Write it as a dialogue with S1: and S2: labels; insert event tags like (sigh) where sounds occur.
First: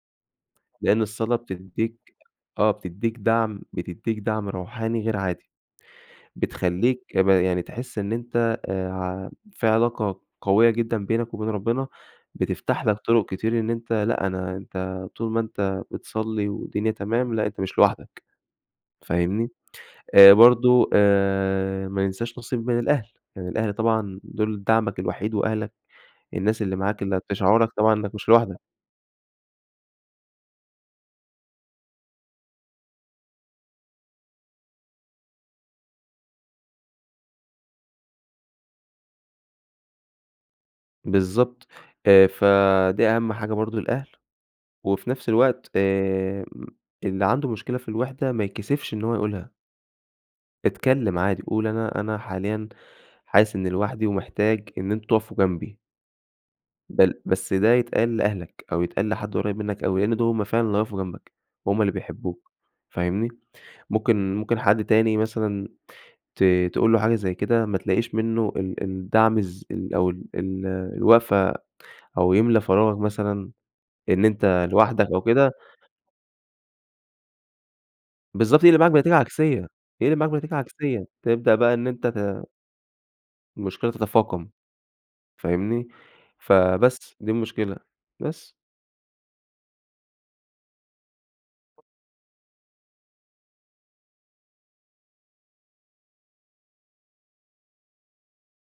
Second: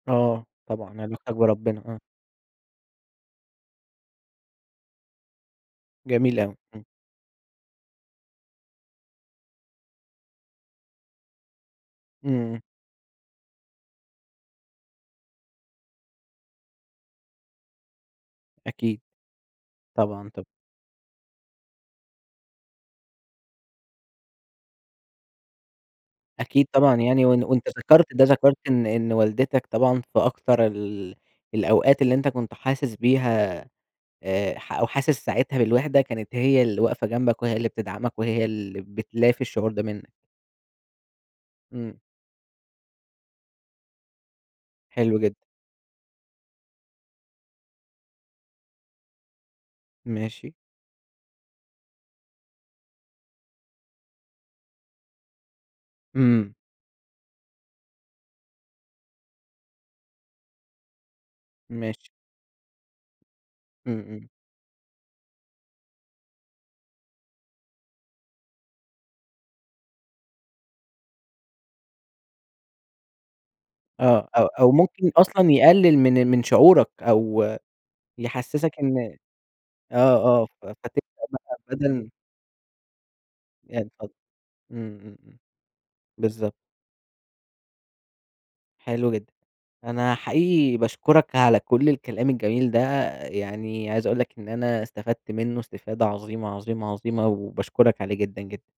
S1: آه،
S2: لأن
S1: طبعًا علاقتك
S2: الصلاة
S1: بربنا آه.
S2: بتديك آه بتديك دعم، بتديك دعم روحاني غير عادي،
S1: جميل أوي، إمم.
S2: بتخلّيك ب يعني تحس إن أنت آآ، ع في علاقة قوية جدًا بينك وبين ربنا،
S1: إمم.
S2: بتفتح لك طرق كتير إن أنت لأ أنا انت طول ما أنت بتصلي، والدنيا تمام لأ أنت مش لوحدك،
S1: أكيد،
S2: فاهمني؟
S1: طبعًا
S2: آآ،
S1: طب
S2: برضو آآ، ما ننساش نصيب من الأهل، يعني الأهل طبعًا دول دعمك الوحيد، وأهلك الناس
S1: أكيد
S2: اللي
S1: طبعًا
S2: معاك اللي
S1: يعني، وأن
S2: بتشعرك
S1: وأنت
S2: طبعًا
S1: ذكرت
S2: إنك
S1: ده،
S2: مش
S1: ذكرت
S2: لوحدك.
S1: إن إن والدتك طبعًا في أكتر ال الأوقات اللي أنت كنت حاسس بيها، آآ، ح أو حاسس ساعتها بالوحدة، كانت هي اللي واقفة جنبك، وهي اللي بتدعمك وهي اللي بتلافي الشعور ده منك.
S2: بالضبط،
S1: إمم.
S2: آآ، فدي أهم حاجة برضو الأهل، وفي
S1: حلو
S2: نفس
S1: جدًا.
S2: الوقت آآ، اللي عنده مشكلة في الوحدة ما يتكسفش إن هو يقولها.
S1: ماشي.
S2: اتكلم عادي، قُل أنا أنا حاليًا حاسس إني لوحدي ومحتاج إن أنتم تقفوا جنبي.
S1: إمم.
S2: بل بس ده يتقال لأهلك أو يتقال لحد قريّب منك أوي، لأن دول هُم فعلًا اللي هيقفوا جنبك، هُم اللي
S1: ماشي.
S2: بيحبوك فاهمني؟
S1: إمم إمم.
S2: ممكن ممكن حد تاني مثلًا ت تقول له حاجة زي كده ما تلاقيش منه ال الدعم الز ال أو ال ال الوقفة، أو يملى فراغك مثلًا إن
S1: آه، أو
S2: أنت
S1: أو
S2: لوحدك
S1: ممكن
S2: أو
S1: أصلًا
S2: كده
S1: يقلل من من شعورك، أو
S2: بالضبط
S1: يحسسك
S2: يقلب معاك بنتيجة
S1: إن
S2: عكسية،
S1: آه
S2: يقلب معاك
S1: آه،
S2: بنتيجة
S1: ف
S2: عكسية، تبدأ بقى إن أنت
S1: (unintelligible)
S2: ت المشكلة
S1: اتفضل،
S2: تتفاقم،
S1: إمم إمم إمم،
S2: فاهمني؟
S1: بالضبط.
S2: فبس دي المشكلة، بس.
S1: حلو جدًا، أنا حقيقي باشكرك على كل الكلام الجميل ده، يعني عايز أقول لك إن أنا استفدت منه استفادة عظيمة، عظيمة، عظيمة، وباشكرك عليه جدًا جدًا.